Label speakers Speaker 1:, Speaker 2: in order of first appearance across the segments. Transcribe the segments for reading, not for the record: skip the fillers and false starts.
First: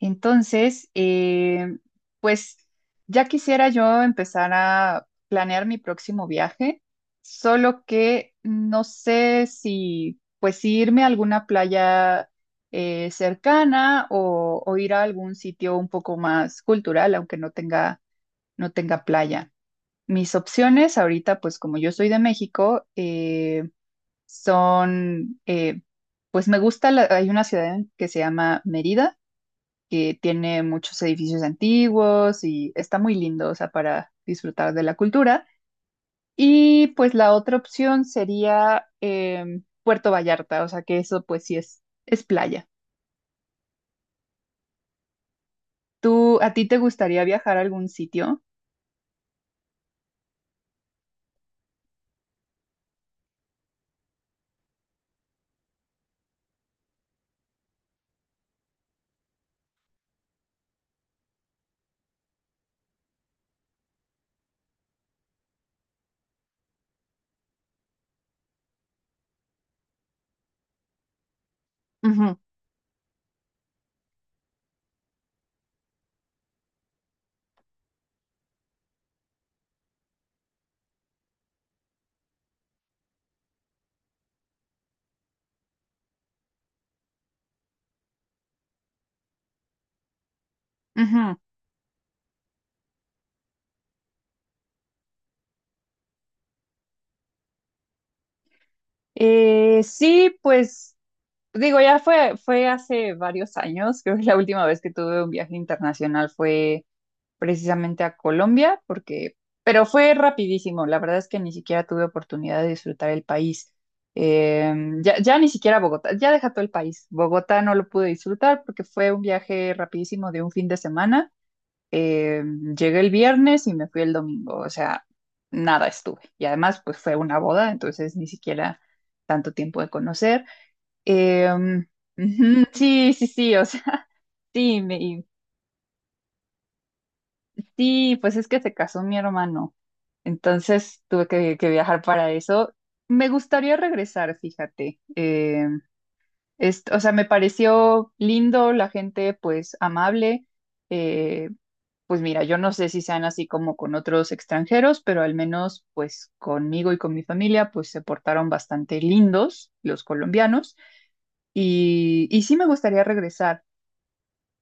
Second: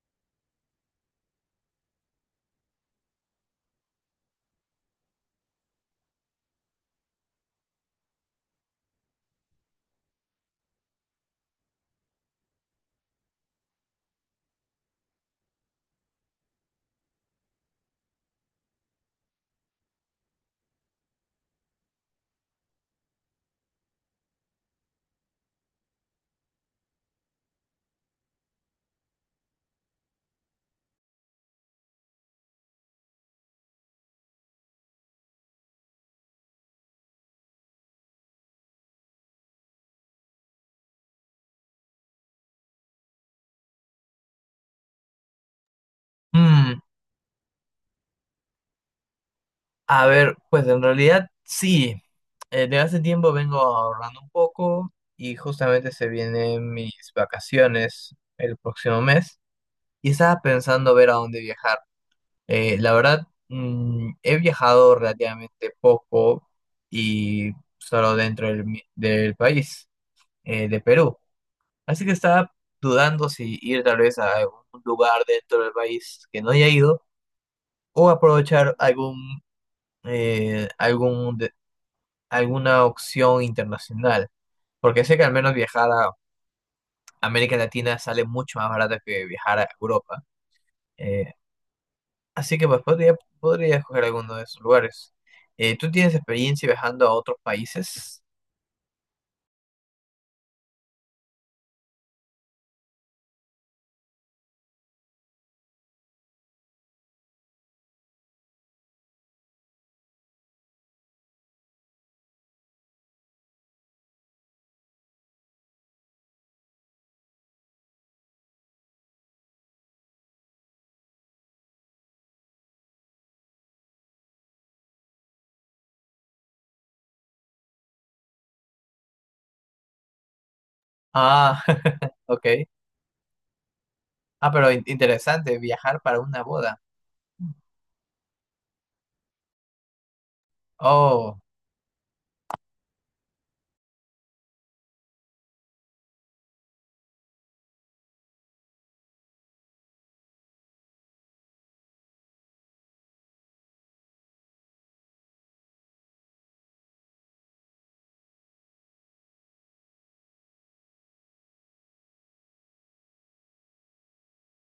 Speaker 1: Entonces, pues ya quisiera yo empezar a planear mi próximo viaje, solo que no sé si pues si irme a alguna playa cercana o ir a algún sitio un poco más cultural, aunque no tenga playa. Mis opciones ahorita, pues como yo soy de México, son, pues me gusta, hay una ciudad que se llama Mérida que tiene muchos edificios antiguos y está muy lindo, o sea, para disfrutar de la cultura. Y pues la otra opción sería Puerto Vallarta, o sea, que eso pues sí es playa. ¿Tú, a ti te
Speaker 2: Mm,
Speaker 1: gustaría viajar a algún sitio?
Speaker 2: pues en realidad sí. De hace tiempo vengo ahorrando un poco y justamente se vienen mis vacaciones el próximo mes y estaba pensando ver a dónde viajar. La verdad, he viajado relativamente poco y solo dentro del país, de Perú. Así que
Speaker 1: Ujú,
Speaker 2: estaba dudando si ir tal vez a algún lugar dentro del país que no haya ido o aprovechar algún, algún alguna opción internacional, porque sé que al menos viajar a América Latina sale mucho más barato que viajar a Europa. Eh,
Speaker 1: ujú.
Speaker 2: así que podría escoger alguno de esos lugares. ¿Tú tienes experiencia viajando a otros países?
Speaker 1: Sí, pues digo, ya fue hace varios años, creo que la última vez que tuve un viaje internacional fue precisamente a Colombia, pero fue rapidísimo, la verdad es que ni siquiera tuve oportunidad de disfrutar el país. Eh, ya ni siquiera Bogotá, ya deja todo el país. Bogotá no lo pude disfrutar porque fue un viaje rapidísimo de un fin de semana. Eh, Llegué el viernes y me fui el domingo, o sea, nada estuve. Y además, pues fue una boda, entonces ni siquiera tanto tiempo de conocer. Eh,
Speaker 2: Ah, ok.
Speaker 1: Ujú, sí, sí, sí, o sea,
Speaker 2: Ah, pero
Speaker 1: sí,
Speaker 2: interesante, viajar para una boda.
Speaker 1: sí, pues es que se casó mi hermano. Entonces tuve
Speaker 2: Oh,
Speaker 1: que viajar para eso. Me gustaría regresar, fíjate. O sea, me pareció lindo, la gente pues amable. Eh, pues mira, yo no sé si sean así como con otros extranjeros, pero al menos pues conmigo y con mi familia pues se portaron bastante lindos los colombianos y sí me gustaría regresar.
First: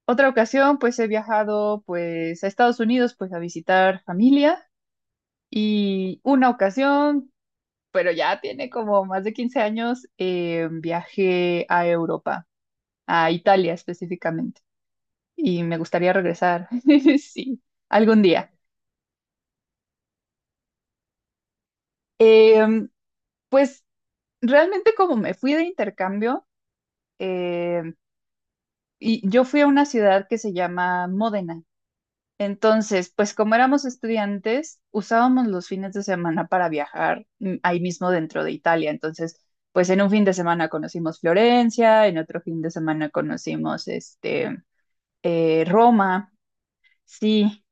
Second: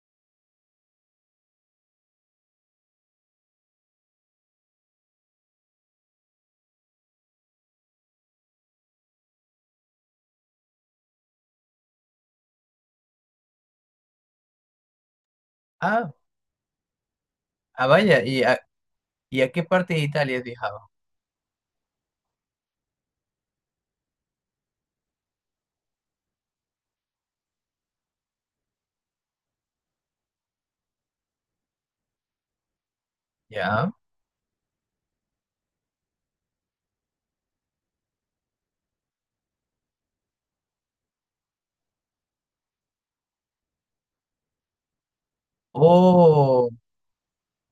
Speaker 1: Otra ocasión pues he viajado pues a Estados Unidos pues a visitar familia. Y una ocasión pero ya tiene como más de 15 años, viajé a Europa, a Italia específicamente, y me gustaría
Speaker 2: ah,
Speaker 1: regresar, sí,
Speaker 2: ah,
Speaker 1: algún
Speaker 2: vaya, ¿y
Speaker 1: día.
Speaker 2: a, y a qué parte de Italia has viajado?
Speaker 1: Eh, pues realmente como me fui de intercambio, eh, y yo fui a una ciudad que se llama Módena. Entonces, pues como éramos
Speaker 2: Ya.
Speaker 1: estudiantes, usábamos los fines de semana para viajar ahí mismo dentro de Italia. Entonces, pues en un fin de semana conocimos Florencia, en otro fin de semana conocimos Roma.
Speaker 2: Oh,
Speaker 1: Sí,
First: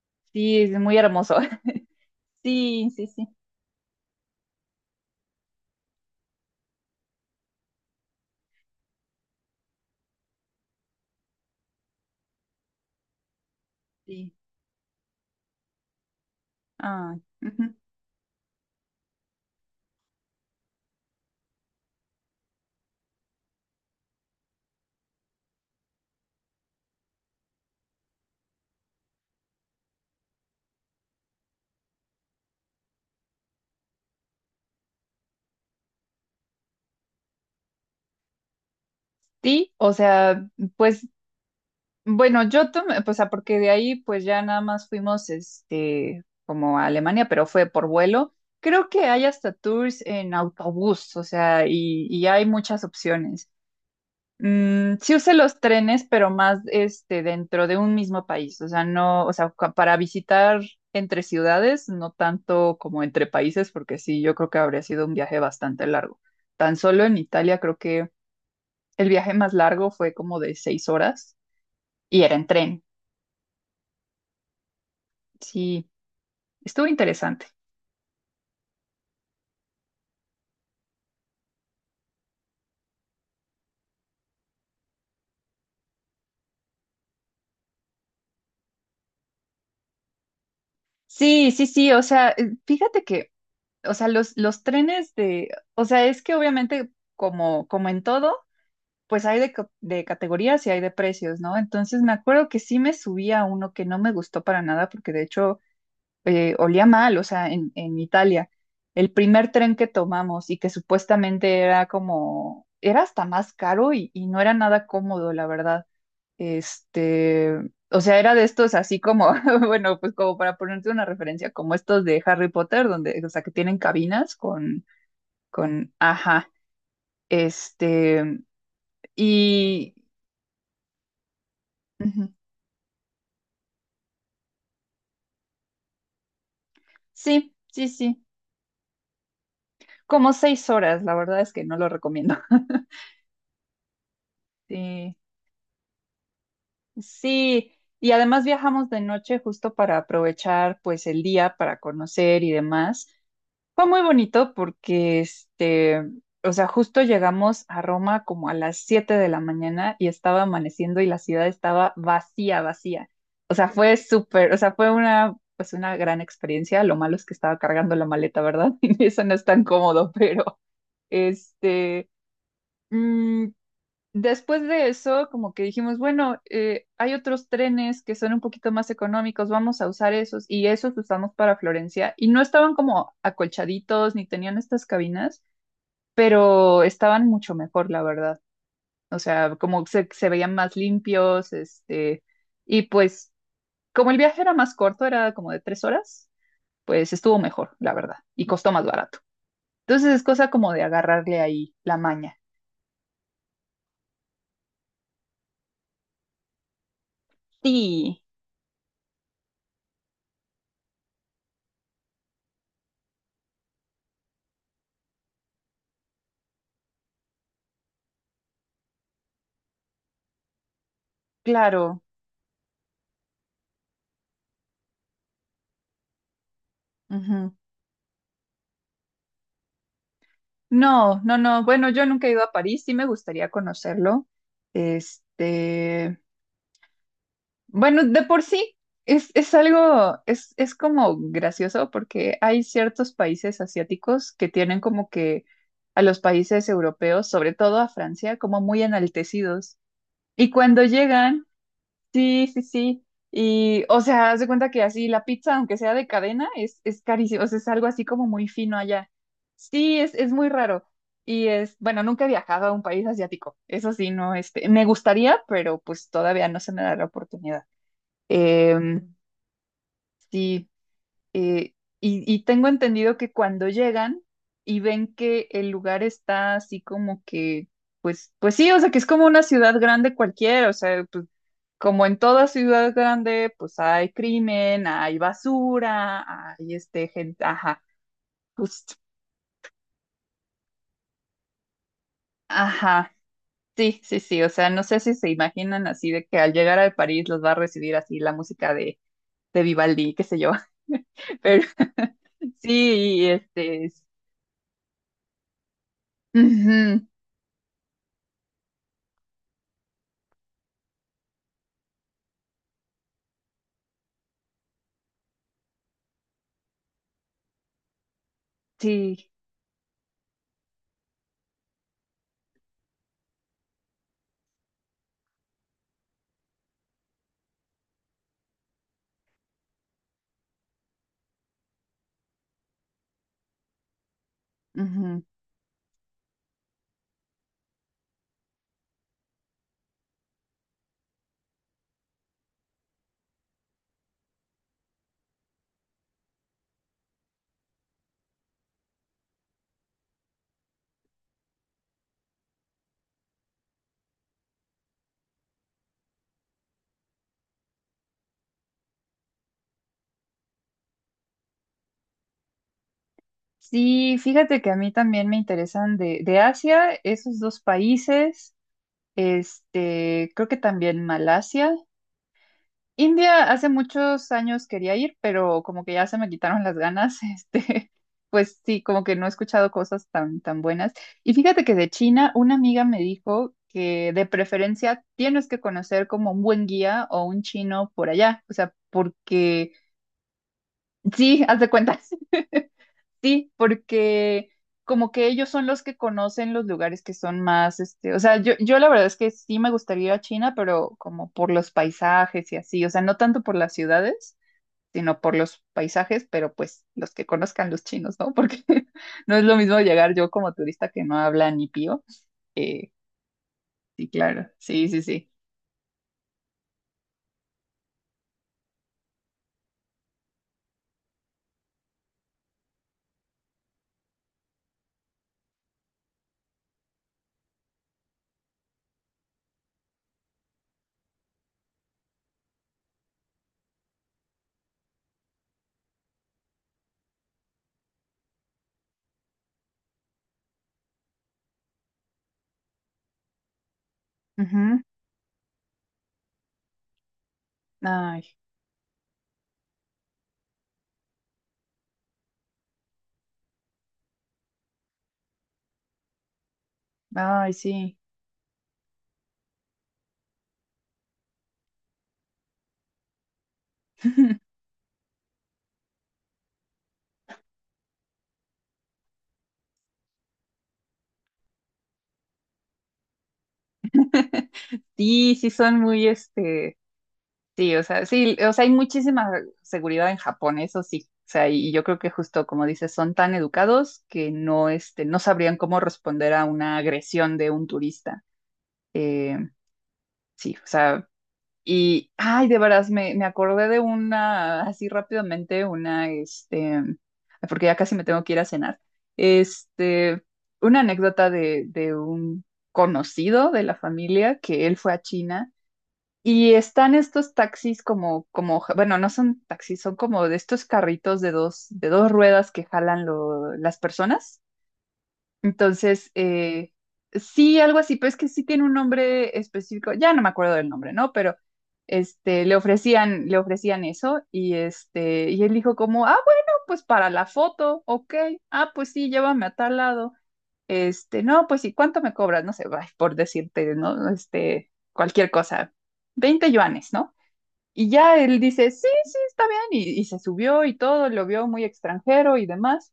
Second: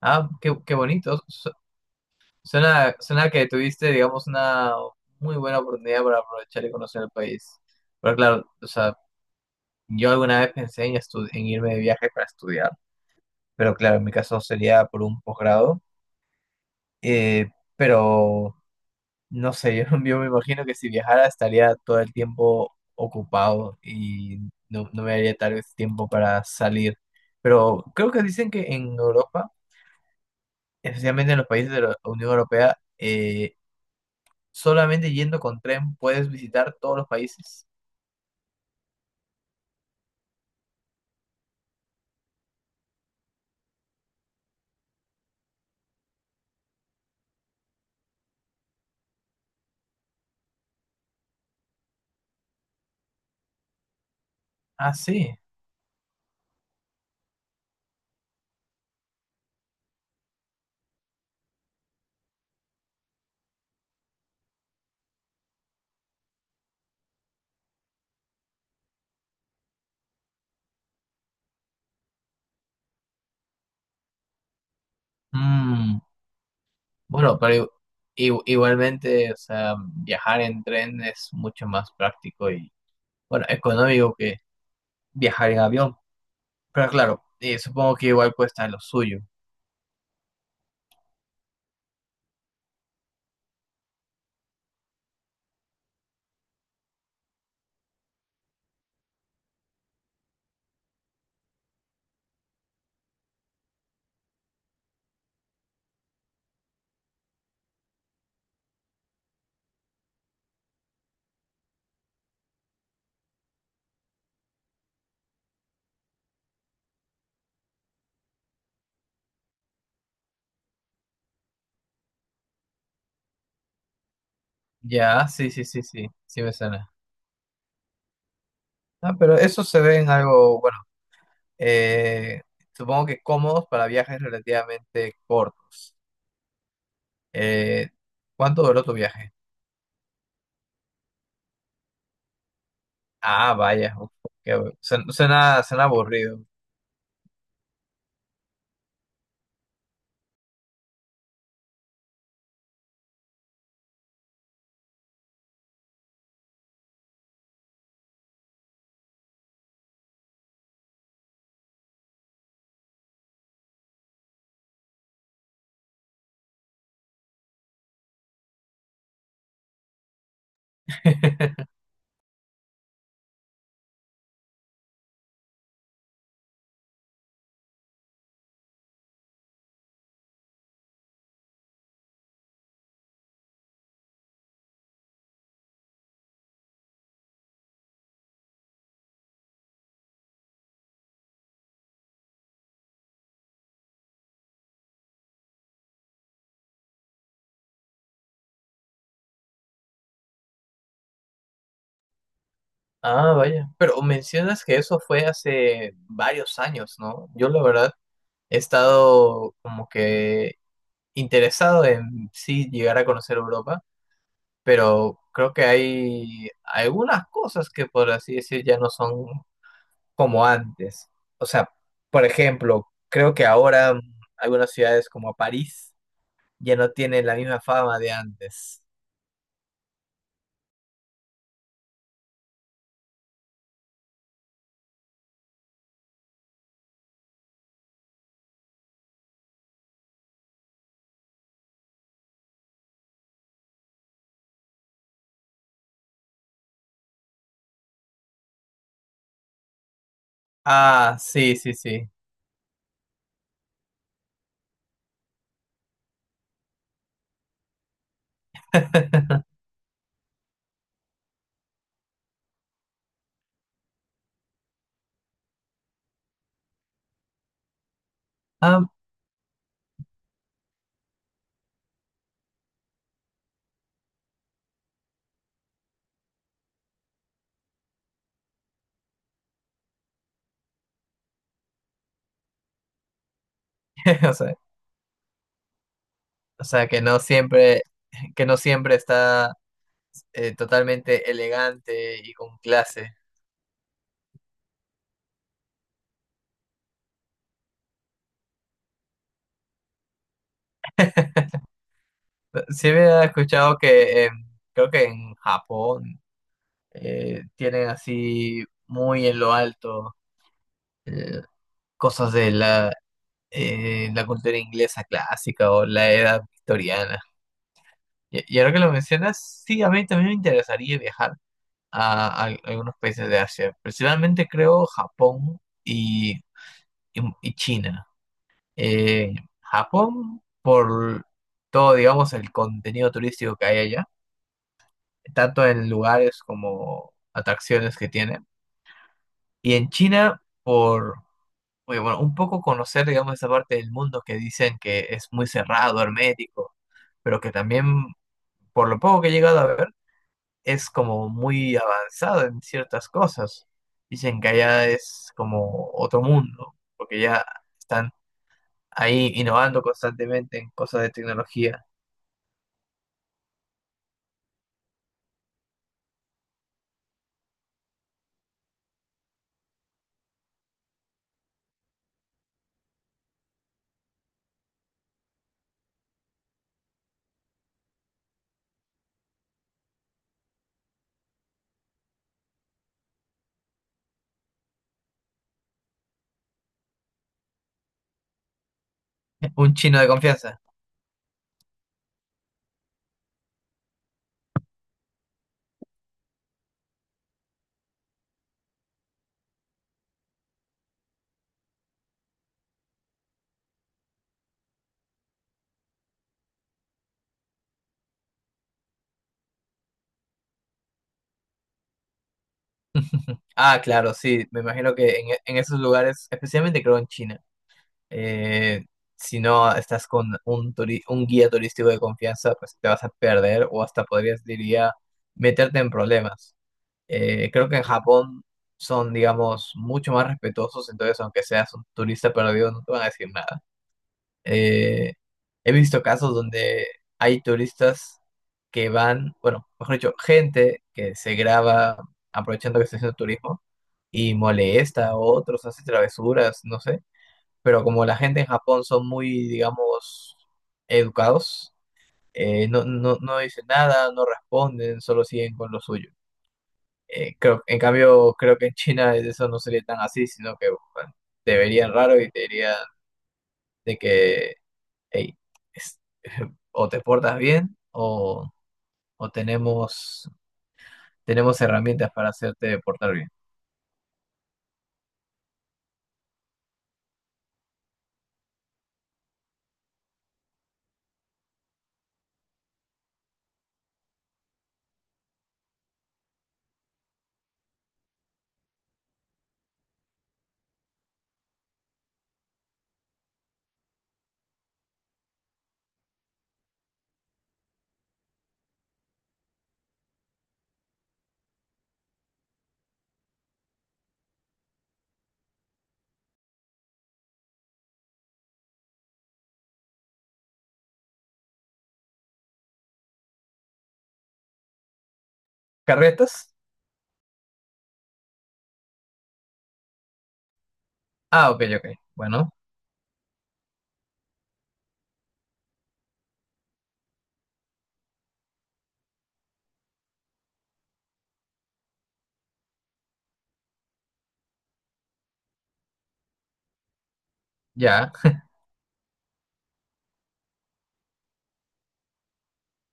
Speaker 2: ah, qué,
Speaker 1: sí, es
Speaker 2: qué
Speaker 1: muy
Speaker 2: bonito.
Speaker 1: hermoso.
Speaker 2: So,
Speaker 1: Sí,
Speaker 2: suena,
Speaker 1: sí, sí,
Speaker 2: suena que tuviste, digamos, una muy buena oportunidad para aprovechar y conocer el país. Pero claro, o sea, yo alguna vez pensé en irme de viaje para estudiar, pero claro, en mi
Speaker 1: sí.
Speaker 2: caso sería por un posgrado.
Speaker 1: Ah,
Speaker 2: Eh,
Speaker 1: ujú.
Speaker 2: pero no sé, yo me imagino que si viajara estaría todo el tiempo ocupado y no, no me daría tal vez tiempo para salir. Pero creo que dicen que en Europa, especialmente en los países de la Unión Europea, solamente yendo con tren puedes visitar todos los países.
Speaker 1: Sí, o sea, pues bueno, yo tomé, pues, porque de ahí pues ya nada más fuimos como a Alemania, pero fue por vuelo. Creo que hay hasta tours en autobús, o sea, y hay muchas opciones.
Speaker 2: Ah,
Speaker 1: Sí usé
Speaker 2: sí.
Speaker 1: los trenes, pero más dentro de un mismo país, o sea, no, o sea, para visitar entre ciudades, no tanto como entre países, porque sí, yo creo que habría sido un viaje bastante largo. Tan solo en Italia creo que el viaje más largo fue como de 6 horas y era en tren. Sí,
Speaker 2: Mm,
Speaker 1: estuvo
Speaker 2: bueno,
Speaker 1: interesante.
Speaker 2: pero igualmente, o sea, viajar en tren es mucho más práctico y, bueno, económico que viajar en avión. Pero claro, supongo que igual cuesta lo suyo.
Speaker 1: Sí, sí, sí, o sea, fíjate que, o sea, los trenes de, o sea, es que obviamente como en todo, pues hay de categorías y hay de precios, ¿no? Entonces me acuerdo que sí me subí a uno que no me gustó para nada porque de hecho olía mal, o sea, en Italia, el primer tren que tomamos y que supuestamente era hasta más caro y no era nada cómodo, la verdad. Este, o sea, era de estos así como, bueno, pues como para ponerte una referencia, como estos de Harry Potter, donde, o sea, que tienen cabinas con,
Speaker 2: Ya, sí, sí, sí,
Speaker 1: con,
Speaker 2: sí, sí
Speaker 1: ajá,
Speaker 2: me suena.
Speaker 1: este,
Speaker 2: Ah, pero eso se
Speaker 1: y,
Speaker 2: ve en algo,
Speaker 1: ujú,
Speaker 2: eh, supongo que cómodos para viajes relativamente cortos.
Speaker 1: sí, sí,
Speaker 2: Eh,
Speaker 1: sí,
Speaker 2: ¿Cuánto duró tu viaje?
Speaker 1: como 6 horas, la verdad es que no lo recomiendo.
Speaker 2: Ah, vaya, uf, qué
Speaker 1: Sí,
Speaker 2: suena, suena aburrido.
Speaker 1: sí, y además viajamos de noche justo para aprovechar pues el día para conocer y demás. Fue muy bonito porque, o sea, justo llegamos a Roma como a las 7 de la mañana y estaba amaneciendo y la ciudad estaba vacía, vacía. O sea, fue súper, o sea, fue pues una gran experiencia. Lo malo es que estaba cargando la maleta, ¿verdad? Y eso no es tan cómodo, pero, este, mm, después de eso, como que dijimos, bueno, hay otros trenes que son un poquito más económicos, vamos a usar esos y esos usamos para Florencia. Y no estaban como acolchaditos ni tenían estas cabinas, pero estaban mucho mejor, la verdad. O sea, como se veían más limpios, y pues como el viaje era más corto, era como de 3 horas, pues estuvo mejor, la verdad, y costó más barato. Entonces es cosa como de agarrarle ahí la maña.
Speaker 2: Ah, vaya. Pero mencionas que eso fue hace varios años, ¿no? Yo la verdad
Speaker 1: Sí,
Speaker 2: he estado como que interesado en sí llegar a conocer Europa, pero creo que hay algunas cosas que por así decir ya no son como antes. O sea,
Speaker 1: claro.
Speaker 2: por ejemplo, creo que ahora algunas ciudades como París ya no tienen la
Speaker 1: Ujú.
Speaker 2: misma fama de antes.
Speaker 1: No, no, no. Bueno, yo nunca he ido a París, sí me gustaría conocerlo. Este, bueno, de por sí es algo, es como gracioso porque hay ciertos países asiáticos que tienen como que a los países europeos, sobre todo a Francia, como muy enaltecidos. Y cuando
Speaker 2: Ah,
Speaker 1: llegan.
Speaker 2: sí, sí, sí.
Speaker 1: Sí, sí, sí. Y, o sea, haz de cuenta que así la pizza, aunque sea de cadena, es carísimo. O sea, es algo así como muy fino allá. Sí, es muy raro. Y bueno, nunca he viajado a un país asiático. Eso sí, no, me gustaría, pero pues todavía no se me da la oportunidad.
Speaker 2: Ah,
Speaker 1: Em, sí. Eh, y tengo entendido que cuando llegan y ven que el lugar está así como que, pues, pues sí, o sea, que es como una ciudad grande cualquiera, o sea, pues como en toda ciudad grande, pues hay
Speaker 2: o sea,
Speaker 1: crimen, hay basura,
Speaker 2: o
Speaker 1: hay
Speaker 2: sea,
Speaker 1: gente, ajá,
Speaker 2: que no siempre
Speaker 1: justo,
Speaker 2: está totalmente elegante y con
Speaker 1: ajá.
Speaker 2: clase.
Speaker 1: Sí, sí, sí, o sea, no sé si se imaginan así de que al llegar a París los va a recibir así la música de Vivaldi, qué sé yo, pero
Speaker 2: Sí había
Speaker 1: sí,
Speaker 2: escuchado que creo que en Japón tienen así muy en lo alto eh, cosas de la cultura inglesa clásica o la edad victoriana. Y ahora que lo
Speaker 1: Sí,
Speaker 2: mencionas, sí, a mí también me interesaría viajar a algunos países de Asia, principalmente creo Japón y China. Eh, Japón, por todo, digamos, el contenido turístico que hay allá,
Speaker 1: ujú.
Speaker 2: tanto en lugares como atracciones que tiene. Y en China, por, oye, bueno, un poco conocer, digamos, esa parte del mundo que dicen que es muy cerrado, hermético, pero que también, por lo poco que he llegado a ver, es como muy avanzado en ciertas cosas. Dicen que allá es como otro mundo, porque ya están ahí innovando constantemente en cosas de tecnología.
Speaker 1: Sí, fíjate que a mí también me interesan de Asia, esos dos países, creo que también Malasia. India hace muchos años quería ir, pero como que ya se me quitaron las ganas, pues sí, como que no he escuchado cosas tan, tan buenas. Y fíjate que de China, una amiga me dijo que de preferencia tienes que conocer como un buen guía o un chino por allá, o sea, porque
Speaker 2: Un chino de confianza.
Speaker 1: sí, haz de cuenta. Sí, porque como que ellos son los que conocen los lugares que son más, o sea, yo la verdad es que sí me gustaría ir a China, pero como por los paisajes y así, o sea, no tanto por las ciudades, sino por los paisajes, pero pues los que conozcan los chinos, ¿no? Porque no es lo mismo llegar yo como turista que no habla ni pío. Eh,
Speaker 2: Ah,
Speaker 1: sí,
Speaker 2: claro, sí,
Speaker 1: claro,
Speaker 2: me
Speaker 1: sí,
Speaker 2: imagino
Speaker 1: sí,
Speaker 2: que
Speaker 1: sí.
Speaker 2: en esos lugares, especialmente creo en China, eh, si no estás con un, un guía turístico de confianza, pues te vas a perder o hasta podrías, diría, meterte en problemas. Creo que en Japón son, digamos, mucho más respetuosos, entonces aunque seas un turista perdido, no te van a decir nada. Eh, he visto casos donde hay turistas que van, bueno, mejor dicho, gente que se graba aprovechando que está haciendo turismo y
Speaker 1: Ujú.
Speaker 2: molesta a otros, hace travesuras, no sé. Pero como la
Speaker 1: Ay,
Speaker 2: gente en Japón son muy, digamos, educados, no, no, no dicen nada, no responden, solo siguen con lo suyo. Eh,
Speaker 1: ay,
Speaker 2: creo, en
Speaker 1: sí.
Speaker 2: cambio, creo que en China eso no sería tan así, sino que bueno, te verían raro y te dirían de que Ey, es- o te portas bien o, o tenemos, tenemos herramientas para hacerte portar bien.
Speaker 1: Sí, sí son muy, sí, o sea, sí, o sea, hay muchísima seguridad en Japón, eso sí. O sea, y yo creo que justo como dices, son tan educados que no, no sabrían cómo responder a una agresión de un turista. Eh, sí, o sea, y, ay, de veras, me acordé de una, así rápidamente, porque ya casi me tengo que ir a cenar, este, una anécdota de un conocido de la familia que él fue a China y están estos taxis bueno, no son taxis, son como de estos carritos de dos ruedas que jalan las personas. Entonces,
Speaker 2: ¿Carretas?
Speaker 1: sí, algo así, pero es que sí tiene un nombre específico, ya no me acuerdo del nombre, ¿no? Pero
Speaker 2: Ah, ok, ok. Bueno,
Speaker 1: le ofrecían eso, y él dijo como, ah, bueno, pues para la foto, ok, ah, pues sí, llévame a tal lado. No, pues, sí ¿cuánto me cobras? No sé, ay, por decirte, ¿no? Cualquier cosa. 20 yuanes, ¿no? Y
Speaker 2: ya.
Speaker 1: ya él dice, sí, sí, está bien, y se subió y todo, lo vio muy extranjero y demás,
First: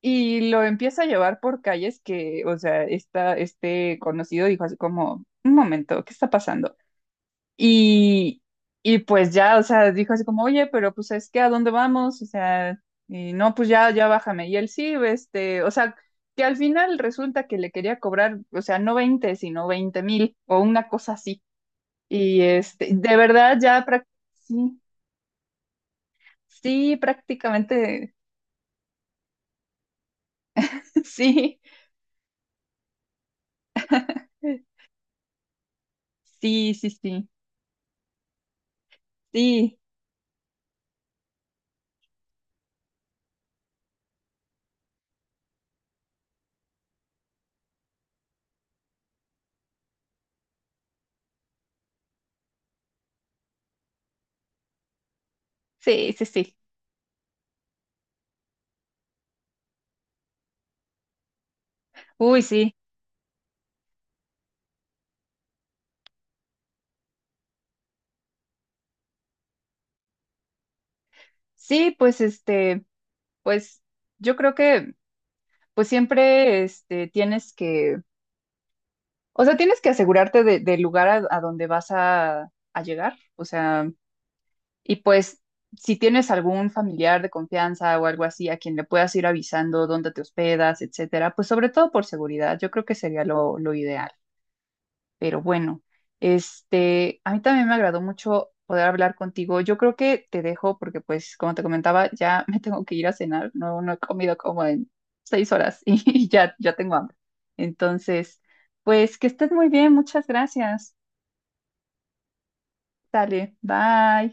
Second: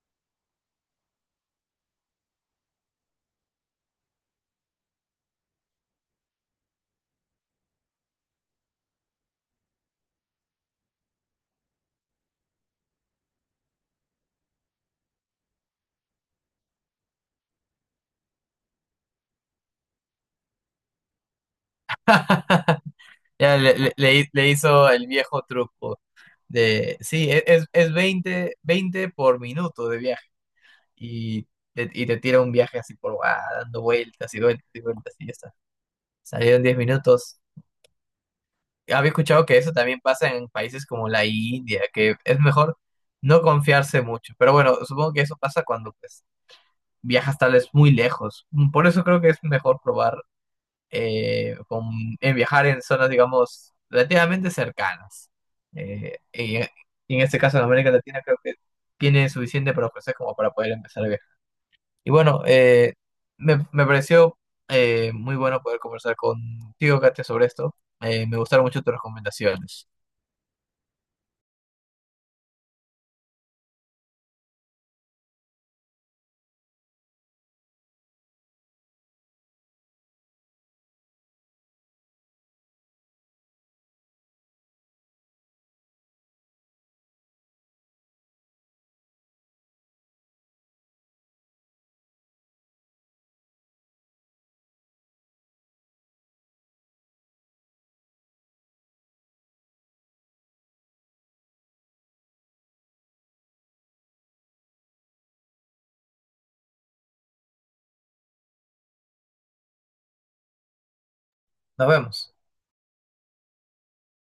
Speaker 1: y lo empieza a llevar por calles que, o sea, este conocido dijo así como, un momento, ¿qué está pasando? Y, y pues ya, o sea, dijo así como, oye, pero pues es que ¿a dónde vamos? O sea, y no, pues ya bájame. Y él sí, o sea, que al final resulta que le quería cobrar, o sea, no 20 sino 20,000 o una cosa así. Y de
Speaker 2: Ya
Speaker 1: verdad ya
Speaker 2: le
Speaker 1: prácticamente...
Speaker 2: hizo el viejo truco
Speaker 1: Sí,
Speaker 2: de, sí, es
Speaker 1: prácticamente,
Speaker 2: 20 20 por minuto de viaje y
Speaker 1: sí,
Speaker 2: y te tira un viaje así por, ah, dando vueltas y
Speaker 1: sí,
Speaker 2: vueltas y vueltas y ya está. Salieron
Speaker 1: sí,
Speaker 2: 10
Speaker 1: sí,
Speaker 2: minutos. Había escuchado que eso
Speaker 1: sí,
Speaker 2: también pasa en países como la India, que es mejor no confiarse mucho. Pero bueno, supongo que eso pasa cuando pues viajas tal vez muy lejos. Mm, por eso creo que es mejor probar eh, con, en viajar en zonas, digamos, relativamente cercanas.
Speaker 1: sí,
Speaker 2: Eh,
Speaker 1: sí, sí.
Speaker 2: y, y en este caso en América Latina creo que tiene suficiente para ofrecer como para poder empezar a viajar. Y
Speaker 1: Uy,
Speaker 2: bueno,
Speaker 1: sí,
Speaker 2: me pareció muy bueno poder conversar contigo, Katia, sobre esto. Me gustaron mucho tus recomendaciones.
Speaker 1: sí, pues pues yo creo que pues siempre tienes que, o sea, tienes que asegurarte del lugar a donde vas a llegar, o sea, y pues si tienes algún familiar de confianza o algo así a quien le puedas ir avisando dónde te hospedas, etcétera, pues sobre todo por seguridad, yo creo que sería lo ideal. Pero bueno, a mí también me agradó mucho poder hablar contigo. Yo creo que te dejo porque, pues, como te comentaba, ya me tengo que ir a cenar. No, no he comido como en 6 horas y ya tengo hambre. Entonces, pues, que estés muy bien. Muchas gracias.
Speaker 2: Nos vemos.
Speaker 1: Dale, bye.